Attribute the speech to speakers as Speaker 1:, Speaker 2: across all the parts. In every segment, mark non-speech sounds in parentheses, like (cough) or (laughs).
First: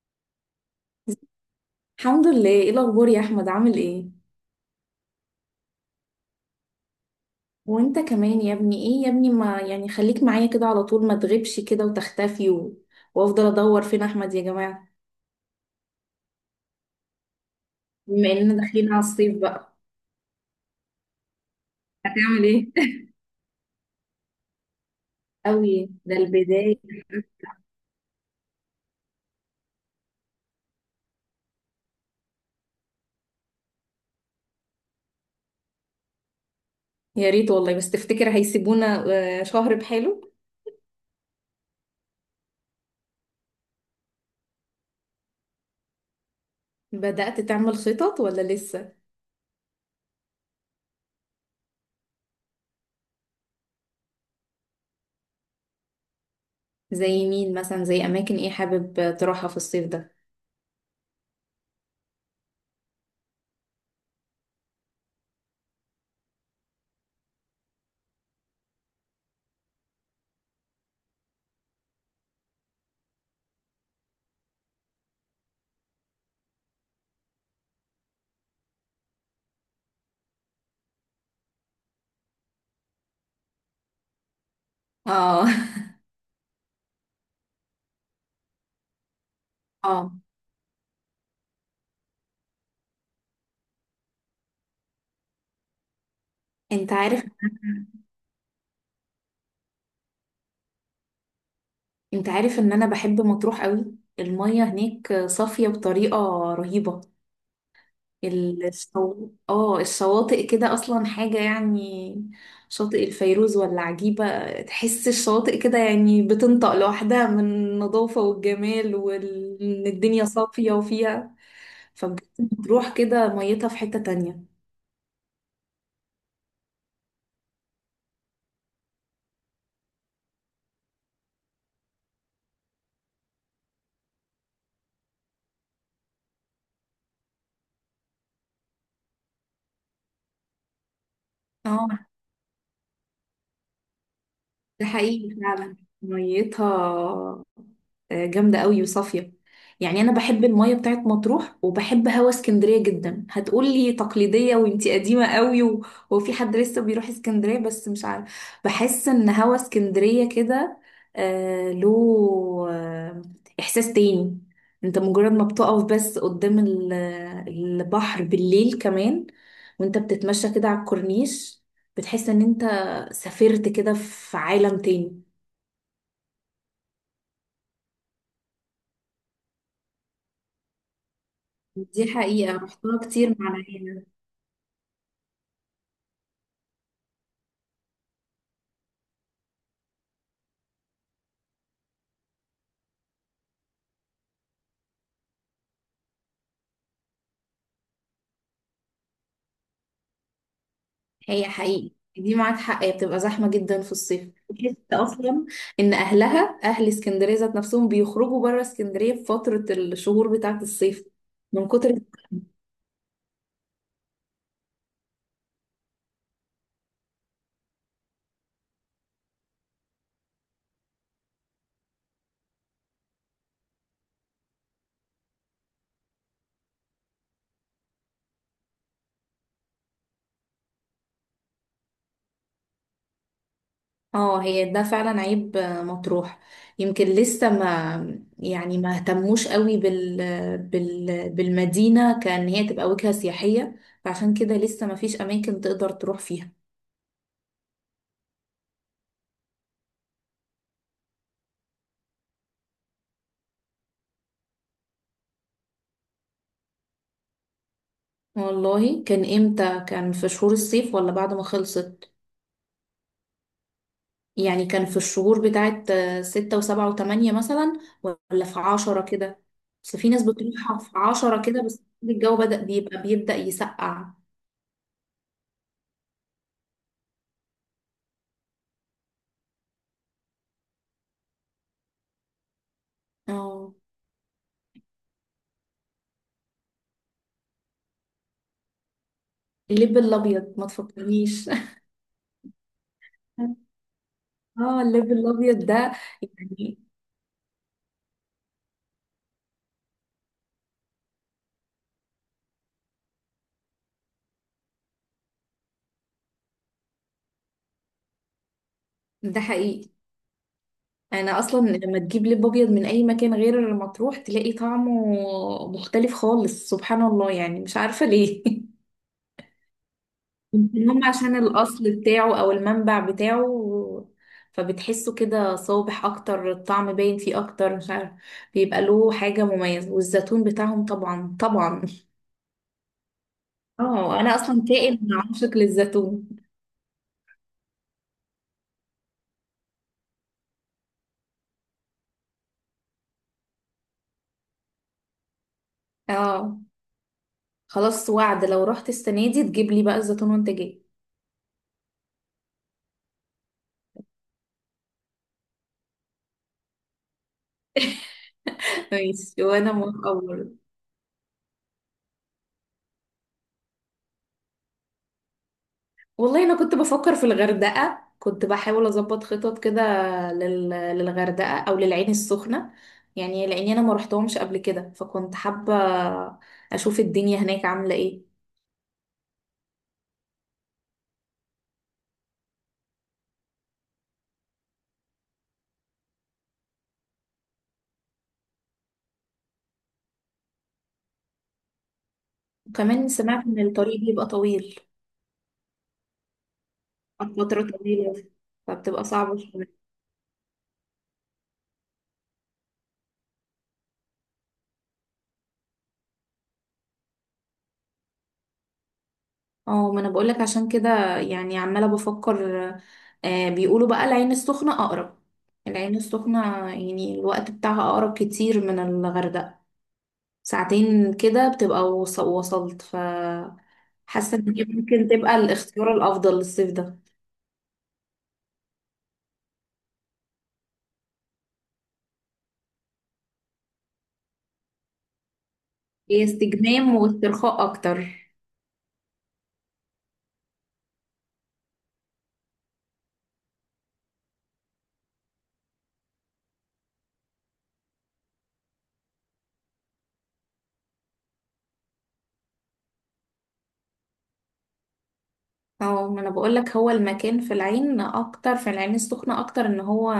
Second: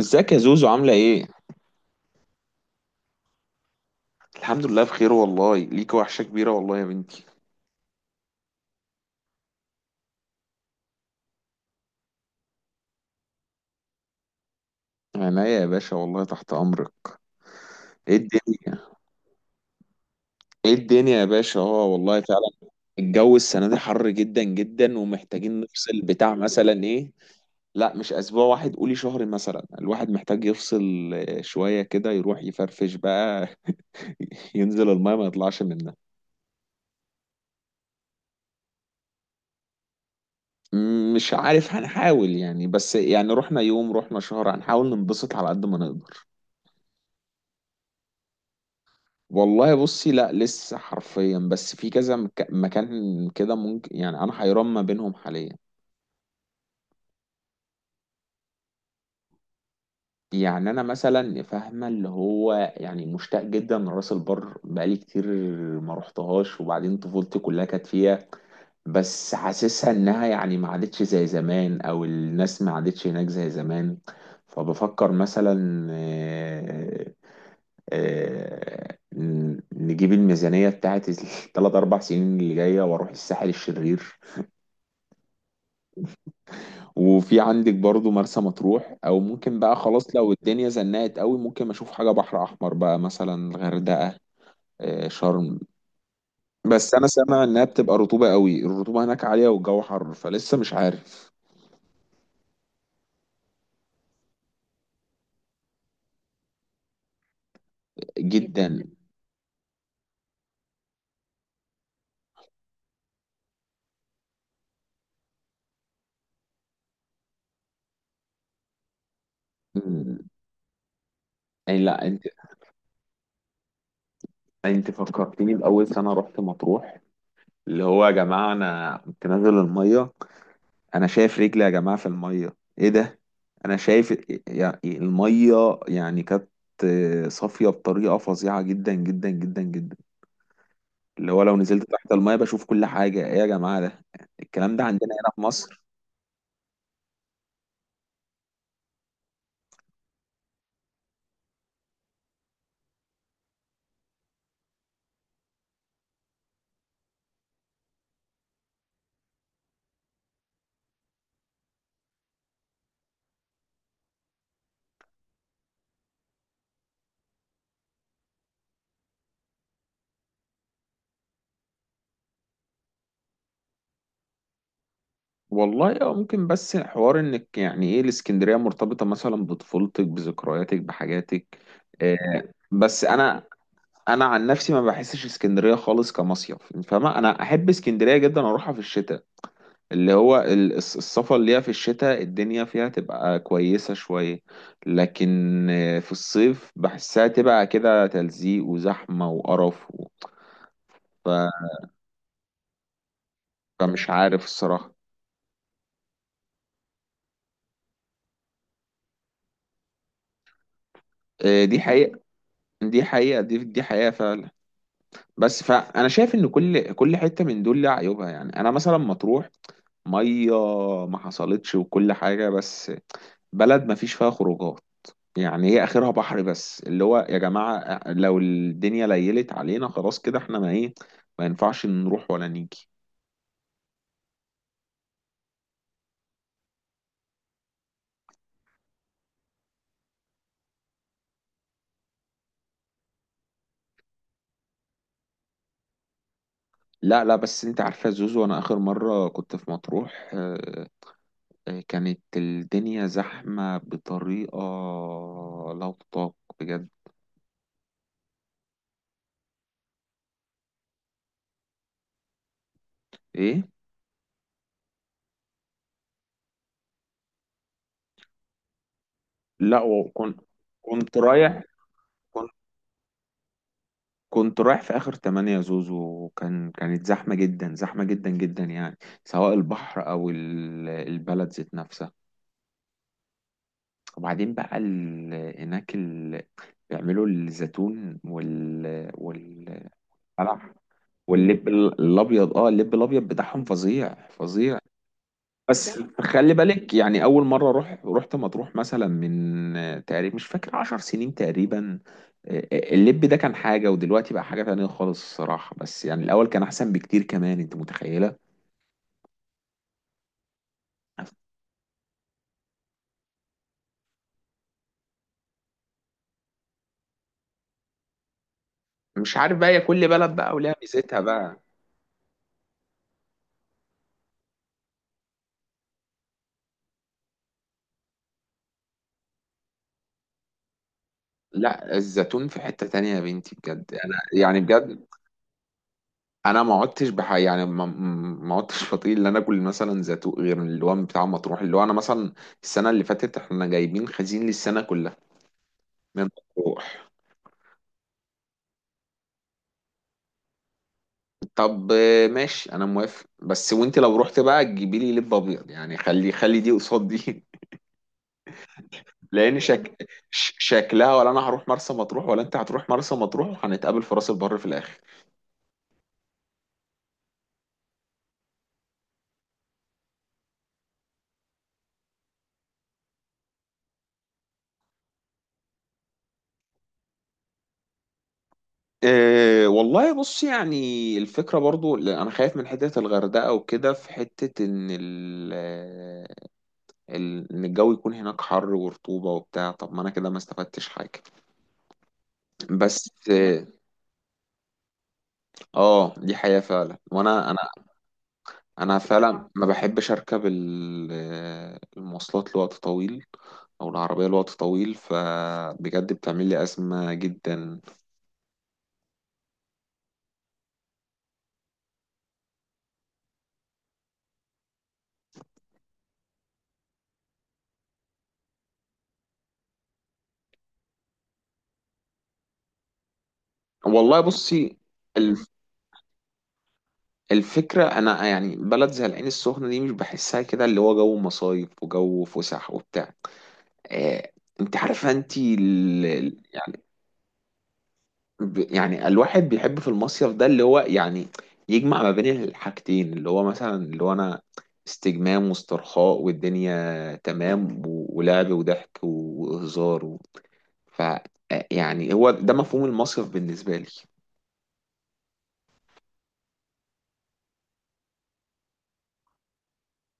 Speaker 1: ازيك يا زوزو، عاملة ايه؟
Speaker 2: الحمد لله، ايه الاخبار يا احمد، عامل ايه؟
Speaker 1: الحمد لله بخير والله، ليك وحشة كبيرة والله يا بنتي.
Speaker 2: وانت كمان يا ابني، ايه يا ابني، ما يعني خليك معايا كده على طول، ما تغيبش كده وتختفي. وافضل ادور فين احمد يا جماعه.
Speaker 1: عينيا يا باشا والله، تحت أمرك. ايه
Speaker 2: بما اننا
Speaker 1: الدنيا؟
Speaker 2: داخلين على الصيف بقى،
Speaker 1: ايه الدنيا يا باشا، اه والله
Speaker 2: هتعمل
Speaker 1: فعلا.
Speaker 2: ايه؟
Speaker 1: الجو السنة دي حر جدا جدا،
Speaker 2: (laughs)
Speaker 1: ومحتاجين
Speaker 2: قوي،
Speaker 1: نفصل
Speaker 2: ده
Speaker 1: بتاع
Speaker 2: البدايه.
Speaker 1: مثلا ايه؟ لا، مش أسبوع واحد، قولي شهر مثلا. الواحد محتاج يفصل شوية كده، يروح يفرفش بقى. (laughs) ينزل الماء ما يطلعش منها.
Speaker 2: يا ريت والله، بس تفتكر هيسيبونا شهر بحاله؟
Speaker 1: مش عارف، هنحاول يعني، بس يعني رحنا يوم، رحنا شهر، هنحاول ننبسط على قد ما نقدر.
Speaker 2: بدأت تعمل خطط ولا لسه؟
Speaker 1: والله بصي، لا لسه حرفيا، بس في كذا مكان كده ممكن، يعني انا حيران ما بينهم حاليا.
Speaker 2: زي مين مثلا، زي اماكن ايه حابب تروحها في الصيف ده؟
Speaker 1: يعني انا مثلا فاهمه، اللي هو يعني مشتاق جدا لراس البر، بقالي كتير ما رحتهاش، وبعدين طفولتي كلها كانت فيها. بس حاسسها انها يعني ما عادتش زي زمان، او الناس ما عادتش هناك زي زمان. فبفكر مثلا نجيب الميزانية بتاعت الثلاث (laughs) أربع سنين اللي جاية، وأروح الساحل الشرير.
Speaker 2: اه.
Speaker 1: وفي عندك برضو مرسى مطروح، او ممكن بقى
Speaker 2: (laughs) اه.
Speaker 1: خلاص، لو الدنيا زنقت قوي ممكن اشوف حاجه بحر احمر بقى، مثلا الغردقه. شرم.
Speaker 2: انت
Speaker 1: بس انا
Speaker 2: عارف،
Speaker 1: سامع انها بتبقى رطوبه قوي، الرطوبه هناك عاليه والجو حر، فلسه مش عارف.
Speaker 2: انت عارف ان انا بحب مطروح قوي. المية هناك صافية بطريقة رهيبة.
Speaker 1: جدا.
Speaker 2: الشواطئ كده اصلا حاجة يعني. شاطئ الفيروز ولا عجيبة. تحس الشواطئ كده، يعني بتنطق لوحدها من النظافة والجمال، وان الدنيا
Speaker 1: مم.
Speaker 2: صافية وفيها.
Speaker 1: يعني لا، انت
Speaker 2: فبجد مطروح كده، ميتها في حتة تانية.
Speaker 1: انت فكرتني باول سنه رحت مطروح. اللي هو يا جماعه، انا كنت نازل الميه، انا شايف رجلي يا جماعه في الميه، ايه ده؟ انا شايف يعني الميه يعني كانت صافيه بطريقه فظيعه جدا جدا جدا جدا. اللي هو لو نزلت
Speaker 2: اه.
Speaker 1: تحت الميه بشوف كل حاجه، ايه يا جماعه ده الكلام ده
Speaker 2: ده
Speaker 1: عندنا هنا
Speaker 2: حقيقي
Speaker 1: في
Speaker 2: فعلا.
Speaker 1: مصر؟
Speaker 2: ميتها جامدة قوي وصافية. يعني أنا بحب المية بتاعت مطروح وبحب هوا اسكندرية جدا، هتقولي تقليدية وانتي قديمة قوي. وفي حد لسه بيروح اسكندرية، بس مش عارف، بحس إن هوا اسكندرية كده آه، له آه إحساس تاني. انت مجرد ما بتقف بس قدام البحر بالليل كمان، وانت بتتمشى كده على الكورنيش، بتحس ان انت سافرت كده في عالم تاني.
Speaker 1: والله اه ممكن، بس حوار انك يعني ايه، الاسكندريه مرتبطه مثلا بطفولتك، بذكرياتك، بحاجاتك.
Speaker 2: دي
Speaker 1: آه.
Speaker 2: حقيقة، رحتها
Speaker 1: بس
Speaker 2: كتير
Speaker 1: انا
Speaker 2: مع العيلة.
Speaker 1: انا عن نفسي ما بحسش اسكندريه خالص كمصيف. فاهمه، انا احب اسكندريه جدا، اروحها في الشتاء. اللي هو السفر اللي هي في الشتاء، الدنيا فيها تبقى كويسة شوية. لكن في الصيف بحسها تبقى كده تلزيق وزحمة وقرف ف...
Speaker 2: هي حقيقي دي معاك حق، هي بتبقى زحمة جدا في
Speaker 1: فمش
Speaker 2: الصيف،
Speaker 1: عارف
Speaker 2: بحس
Speaker 1: الصراحة.
Speaker 2: أصلا إن أهلها أهل اسكندرية ذات نفسهم بيخرجوا بره اسكندرية في فترة الشهور بتاعة الصيف،
Speaker 1: إيه،
Speaker 2: من
Speaker 1: دي
Speaker 2: كتر.
Speaker 1: حقيقة دي حقيقة دي حقيقة فعلا. بس فأنا شايف إن كل حتة من دول لها عيوبها. يعني أنا مثلا مطروح مية ما حصلتش، وكل حاجة بس بلد ما فيش فيها خروجات، يعني هي اخرها بحر بس. اللي هو يا جماعة لو الدنيا ليلت علينا، خلاص كده احنا ما ايه، ما ينفعش نروح ولا نيجي.
Speaker 2: اه، هي ده فعلا عيب مطروح. يمكن لسه ما يعني ما اهتموش قوي بالمدينة، كأن هي تبقى وجهة سياحية. فعشان كده لسه ما فيش أماكن تقدر تروح فيها.
Speaker 1: لا لا، بس انت عارفة يا زوزو، انا اخر مرة كنت في مطروح كانت الدنيا زحمة بطريقة لا تطاق، بجد.
Speaker 2: والله كان امتى؟ كان في شهور الصيف ولا بعد ما خلصت؟
Speaker 1: ايه،
Speaker 2: يعني كان في الشهور بتاعت 6 و7 و8 مثلا، ولا في 10 كده؟
Speaker 1: لا
Speaker 2: بس في ناس
Speaker 1: وكنت
Speaker 2: بتروح في
Speaker 1: كنت
Speaker 2: 10
Speaker 1: رايح
Speaker 2: كده، بس الجو
Speaker 1: كنت
Speaker 2: بدأ بيبدأ يسقع.
Speaker 1: كنت رايح في اخر تمانية يا زوزو، كانت زحمة جدا، زحمة جدا جدا يعني، سواء البحر او البلد ذات نفسها.
Speaker 2: اه،
Speaker 1: وبعدين بقى هناك بيعملوا الزيتون والقلع.
Speaker 2: اللب الأبيض، ما تفكرنيش!
Speaker 1: واللب
Speaker 2: (laughs)
Speaker 1: الابيض، اه اللب الابيض بتاعهم فظيع فظيع.
Speaker 2: اه، اللب الأبيض ده.
Speaker 1: بس خلي
Speaker 2: يعني
Speaker 1: بالك، يعني اول مره رحت مطروح مثلا من تقريبا، مش فاكر، عشر سنين تقريبا. اللب ده كان حاجه، ودلوقتي بقى حاجه تانية خالص الصراحه. بس يعني الاول كان احسن بكتير، كمان انت متخيله.
Speaker 2: ده حقيقي. أنا أصلا لما تجيب لب أبيض من أي مكان غير مطروح تلاقي طعمه مختلف خالص، سبحان الله، يعني مش عارفة ليه. (laughs)
Speaker 1: مش عارف بقى، هي كل بلد بقى وليها
Speaker 2: يمكن هم
Speaker 1: ميزتها
Speaker 2: عشان
Speaker 1: بقى.
Speaker 2: الأصل بتاعه أو المنبع بتاعه، فبتحسه كده صابح أكتر، الطعم باين فيه أكتر، مش عارف. بيبقى له حاجة مميزة، والزيتون بتاعهم طبعا طبعا.
Speaker 1: لا، الزيتون في حتة تانية يا بنتي، بجد انا
Speaker 2: اه، أنا
Speaker 1: يعني
Speaker 2: أصلا كائن
Speaker 1: بجد
Speaker 2: عاشق للزيتون.
Speaker 1: انا ما عدتش بح يعني ما ما عدتش بطيق ان انا اكل مثلا زيتون غير اللي هو بتاع مطروح. اللي هو انا مثلا السنه اللي فاتت احنا جايبين خزين للسنه كلها من
Speaker 2: اه،
Speaker 1: مطروح.
Speaker 2: خلاص وعد، لو رحت السنة دي تجيب لي بقى الزيتون وانت جاي.
Speaker 1: طب ماشي، انا موافق. بس وانت لو رحت بقى تجيبي لي لب ابيض، يعني خلي خلي دي قصاد دي.
Speaker 2: (laughs)
Speaker 1: (laughs)
Speaker 2: ماشي،
Speaker 1: لان
Speaker 2: وأنا موافقة برضه.
Speaker 1: شكلها، ولا انا هروح مرسى مطروح، ولا انت هتروح مرسى مطروح، وهنتقابل في راس البر في الاخر.
Speaker 2: والله انا كنت بفكر في الغردقه، كنت بحاول اظبط خطط كده للغردقه او للعين السخنه، يعني لاني انا ما رحتهمش قبل كده، فكنت حابه اشوف الدنيا هناك عامله ايه.
Speaker 1: أه والله بص، يعني الفكرة برضو لا، أنا خايف من حتة الغردقة وكده، في حتة إن ان الجو يكون هناك حر ورطوبة وبتاع، طب ما انا كده ما استفدتش حاجة. بس
Speaker 2: وكمان سمعت ان الطريق بيبقى طويل،
Speaker 1: دي حقيقة فعلا، وانا انا
Speaker 2: فتره طويله،
Speaker 1: انا
Speaker 2: فبتبقى صعبه
Speaker 1: فعلا ما
Speaker 2: شويه.
Speaker 1: بحبش اركب المواصلات لوقت طويل، او العربية لوقت طويل، فبجد بتعمل لي أزمة جدا.
Speaker 2: اه، ما انا بقولك عشان كده يعني عماله بفكر. بيقولوا بقى العين السخنه اقرب، العين السخنه يعني الوقت بتاعها اقرب كتير من الغردقه. ساعتين كده بتبقى وص-، وصلت.
Speaker 1: والله
Speaker 2: حاسة ان دي
Speaker 1: بصي
Speaker 2: ممكن تبقى
Speaker 1: الف-
Speaker 2: الاختيار الافضل للصيف ده.
Speaker 1: الفكرة، أنا يعني بلد زي العين السخنة دي مش بحسها كده، اللي هو جو مصايف وجو فسح وبتاع آه، أنت عارفة. أنت
Speaker 2: هي استجمام واسترخاء اكتر.
Speaker 1: يعني الواحد بيحب في المصيف ده اللي هو يعني يجمع ما بين الحاجتين، اللي هو مثلا اللي هو انا استجمام واسترخاء، والدنيا تمام ولعب وضحك وهزار و... ف يعني هو ده مفهوم المصيف بالنسبة لي.
Speaker 2: اه، ما انا بقولك، هو المكان في العين اكتر، في العين السخنة اكتر، ان هو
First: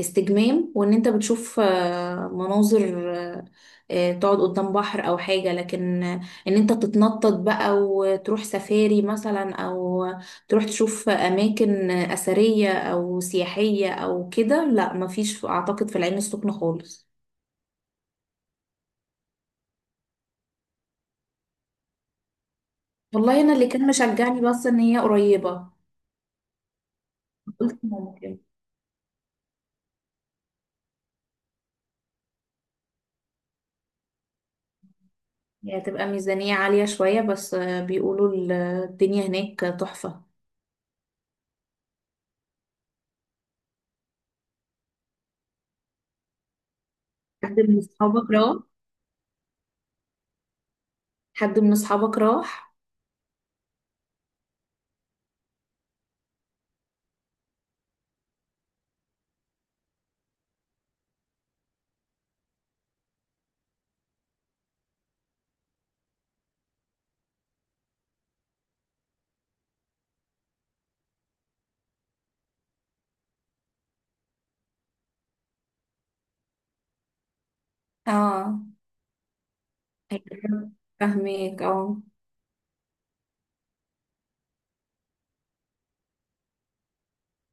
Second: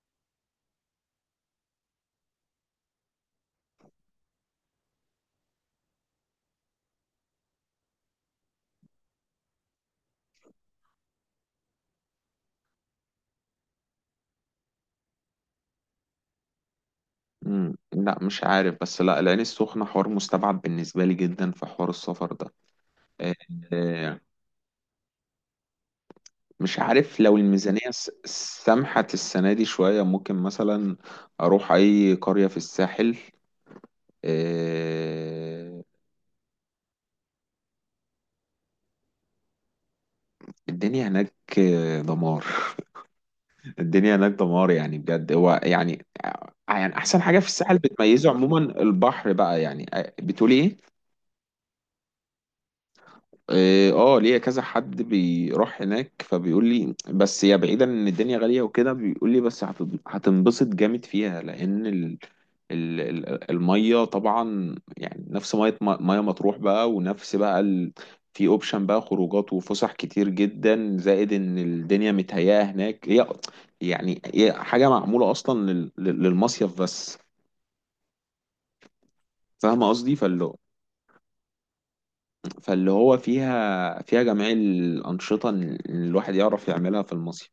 Speaker 2: استجمام، وان انت بتشوف مناظر، تقعد قدام بحر او حاجة، لكن ان انت تتنطط بقى وتروح سفاري مثلا، او تروح تشوف اماكن اثرية او سياحية او كده، لا، مفيش اعتقد في العين السخنة خالص.
Speaker 1: مم. لا مش عارف، بس لا، العين السخنة حوار مستبعد بالنسبة لي جدا في حوار السفر ده.
Speaker 2: والله انا اللي كان
Speaker 1: آه،
Speaker 2: مشجعني بس ان هي قريبة،
Speaker 1: مش عارف، لو
Speaker 2: قلت
Speaker 1: الميزانية
Speaker 2: ممكن.
Speaker 1: سمحت السنة دي شوية، ممكن مثلا أروح أي قرية في الساحل. آه،
Speaker 2: هي هتبقى ميزانية عالية شوية، بس بيقولوا الدنيا هناك تحفة.
Speaker 1: الدنيا هناك دمار. (laughs) الدنيا هناك دمار، يعني بجد. هو يعني، يعني احسن حاجه في
Speaker 2: حد
Speaker 1: الساحل
Speaker 2: من
Speaker 1: بتميزه
Speaker 2: أصحابك راح؟
Speaker 1: عموما البحر بقى، يعني بتقولي ايه.
Speaker 2: حد من أصحابك راح؟
Speaker 1: اه ليا كذا حد بيروح هناك، فبيقول لي بس يا بعيدا ان الدنيا غالية وكده، بيقول لي بس هتنبسط جامد فيها، لان المية طبعا، يعني نفس مية مطروح بقى، ونفس بقى في اوبشن بقى خروجات وفسح كتير جدا، زائد ان الدنيا متهيئة هناك هي، يعني هي حاجة معمولة اصلا للمصيف بس.
Speaker 2: اه،
Speaker 1: فاهمة قصدي؟
Speaker 2: هيبقى. فاهمك، اه.
Speaker 1: فاللي هو فيها جميع الأنشطة اللي الواحد يعرف يعملها في المصيف،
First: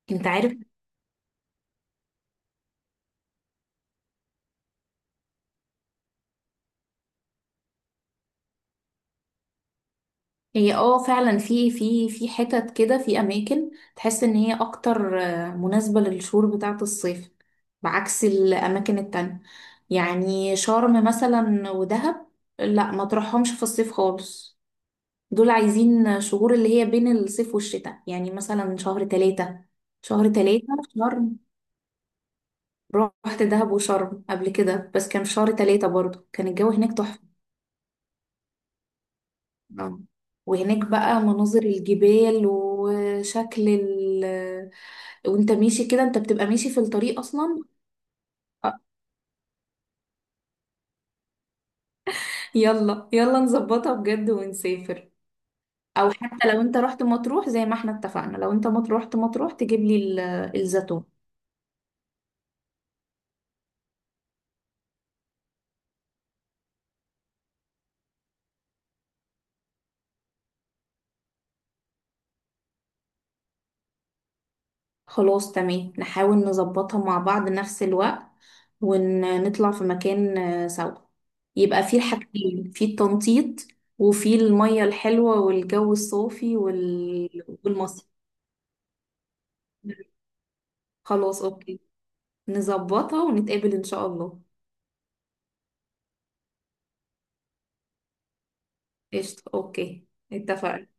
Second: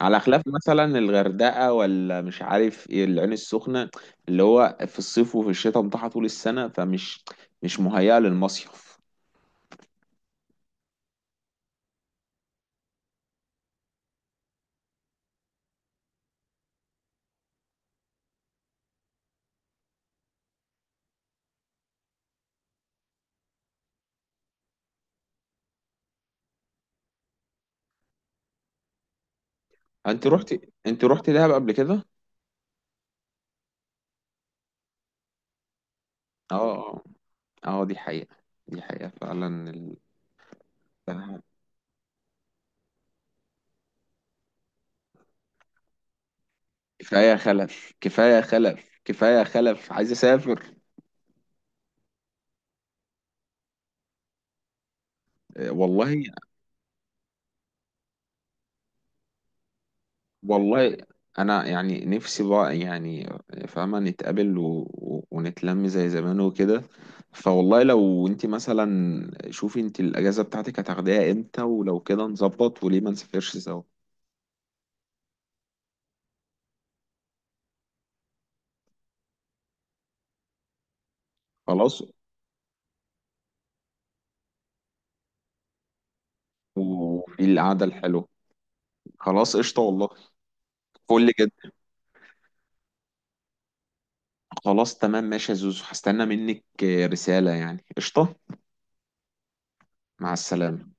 Speaker 1: على
Speaker 2: انت
Speaker 1: خلاف
Speaker 2: عارف.
Speaker 1: مثلا الغردقة، ولا مش عارف ايه العين السخنة. اللي هو في الصيف وفي الشتاء متاحة طول السنة، فمش مش مهيئة للمصيف.
Speaker 2: هي فعلا، في حتت كده، في أماكن تحس إن هي أكتر مناسبة للشهور بتاعة الصيف، بعكس الأماكن التانية. يعني شرم مثلا ودهب، لا ما تروحهمش في الصيف خالص. دول عايزين شهور اللي هي بين الصيف والشتاء، يعني مثلا شهر 3،
Speaker 1: انت
Speaker 2: شهر
Speaker 1: رحت
Speaker 2: 3.
Speaker 1: انت رحت
Speaker 2: شرم.
Speaker 1: دهب قبل كده؟
Speaker 2: رحت دهب وشرم قبل كده، بس كان في شهر 3 برضو، كان الجو
Speaker 1: اه
Speaker 2: هناك
Speaker 1: اه،
Speaker 2: تحفة.
Speaker 1: دي حقيقة، دي حقيقة فعلا
Speaker 2: آه. وهناك بقى مناظر الجبال وشكل وانت ماشي كده، انت بتبقى ماشي في الطريق
Speaker 1: كفاية
Speaker 2: اصلا.
Speaker 1: خلف، كفاية
Speaker 2: آه.
Speaker 1: خلف، كفاية خلف، عايز اسافر.
Speaker 2: يلا يلا، نظبطها بجد ونسافر، او
Speaker 1: والله.
Speaker 2: حتى لو انت رحت مطروح زي ما احنا اتفقنا، لو انت رحت مطروح تجيب لي
Speaker 1: والله
Speaker 2: الزيتون.
Speaker 1: انا يعني نفسي بقى، يعني فاهمه نتقابل ونتلم زي زمان وكده. فوالله لو انت مثلا، شوفي انت الاجازه بتاعتك هتاخديها امتى، ولو كده نظبط، وليه ما نسافرش سوا.
Speaker 2: خلاص تمام، نحاول نظبطها مع بعض نفس الوقت، ونطلع في مكان سوا، يبقى في
Speaker 1: خلاص.
Speaker 2: الحاجتين، في التنطيط وفي المية الحلوة والجو الصافي
Speaker 1: وفي القعده
Speaker 2: والمصيف.
Speaker 1: الحلوه. خلاص قشطه والله، فل
Speaker 2: خلاص
Speaker 1: جدا.
Speaker 2: اوكي، نظبطها ونتقابل ان شاء الله.
Speaker 1: خلاص تمام ماشي يا زوزو، هستنى منك رساله يعني، قشطه.
Speaker 2: قشطة، اوكي.
Speaker 1: مع السلامه،
Speaker 2: اتفقنا،
Speaker 1: ان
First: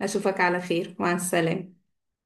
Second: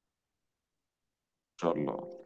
Speaker 2: اشوفك على خير، مع
Speaker 1: شاء
Speaker 2: السلامة.
Speaker 1: الله.